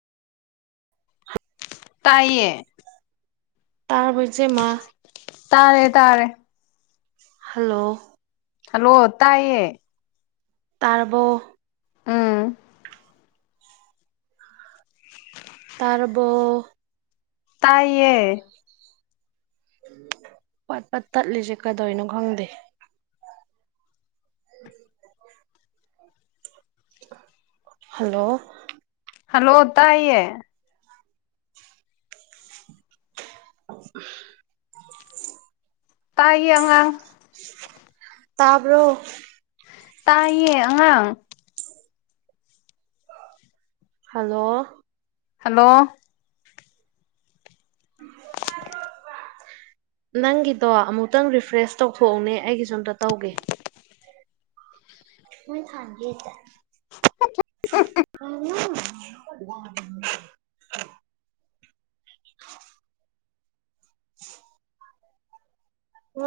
ꯇꯥꯏꯌꯦ ꯇꯥꯔꯕ‌ꯧ ꯏꯆ‌ꯦ ꯃꯥ ꯇꯥꯔꯦ ꯇꯥꯔꯦ ꯍꯜꯂꯣ ꯍꯜꯂꯣ ꯇꯥꯏꯌꯦ ꯇꯥꯔꯕꯣ ꯎꯝ ꯇꯔꯕꯣ ꯇꯥꯏꯌꯦ ꯄꯠ ꯄꯠ ꯇꯠꯂꯤꯁꯦ ꯀꯩꯗꯣꯏꯅꯣ ꯈꯪꯗꯦ ꯎ [inaudible] ꯍꯜꯂꯣ ꯍꯜꯂꯣ ꯇꯥꯏꯌ‌ꯦ ꯇꯥꯏꯌꯦ ꯑꯉꯥꯡ [unintelligible] ꯇꯥꯕꯔꯣ ꯇꯥꯏꯌꯦ ꯑꯉꯥꯡ ꯍꯜꯂꯣ ꯍꯜꯂꯣ ꯅꯪꯒꯤꯗꯣ ꯑꯃꯨꯛꯇꯪ ꯔꯤꯐ꯭ꯔꯦꯁ ꯇꯧꯊꯣꯛꯎꯅꯦ ꯑꯩꯒꯤꯖꯨ ꯑꯝꯇ ꯇꯧꯒꯦ ꯍꯣꯏ ꯈꯥꯟꯒꯦꯇ [unintelligible] [unintelligible] [inaudible] [unintelligible]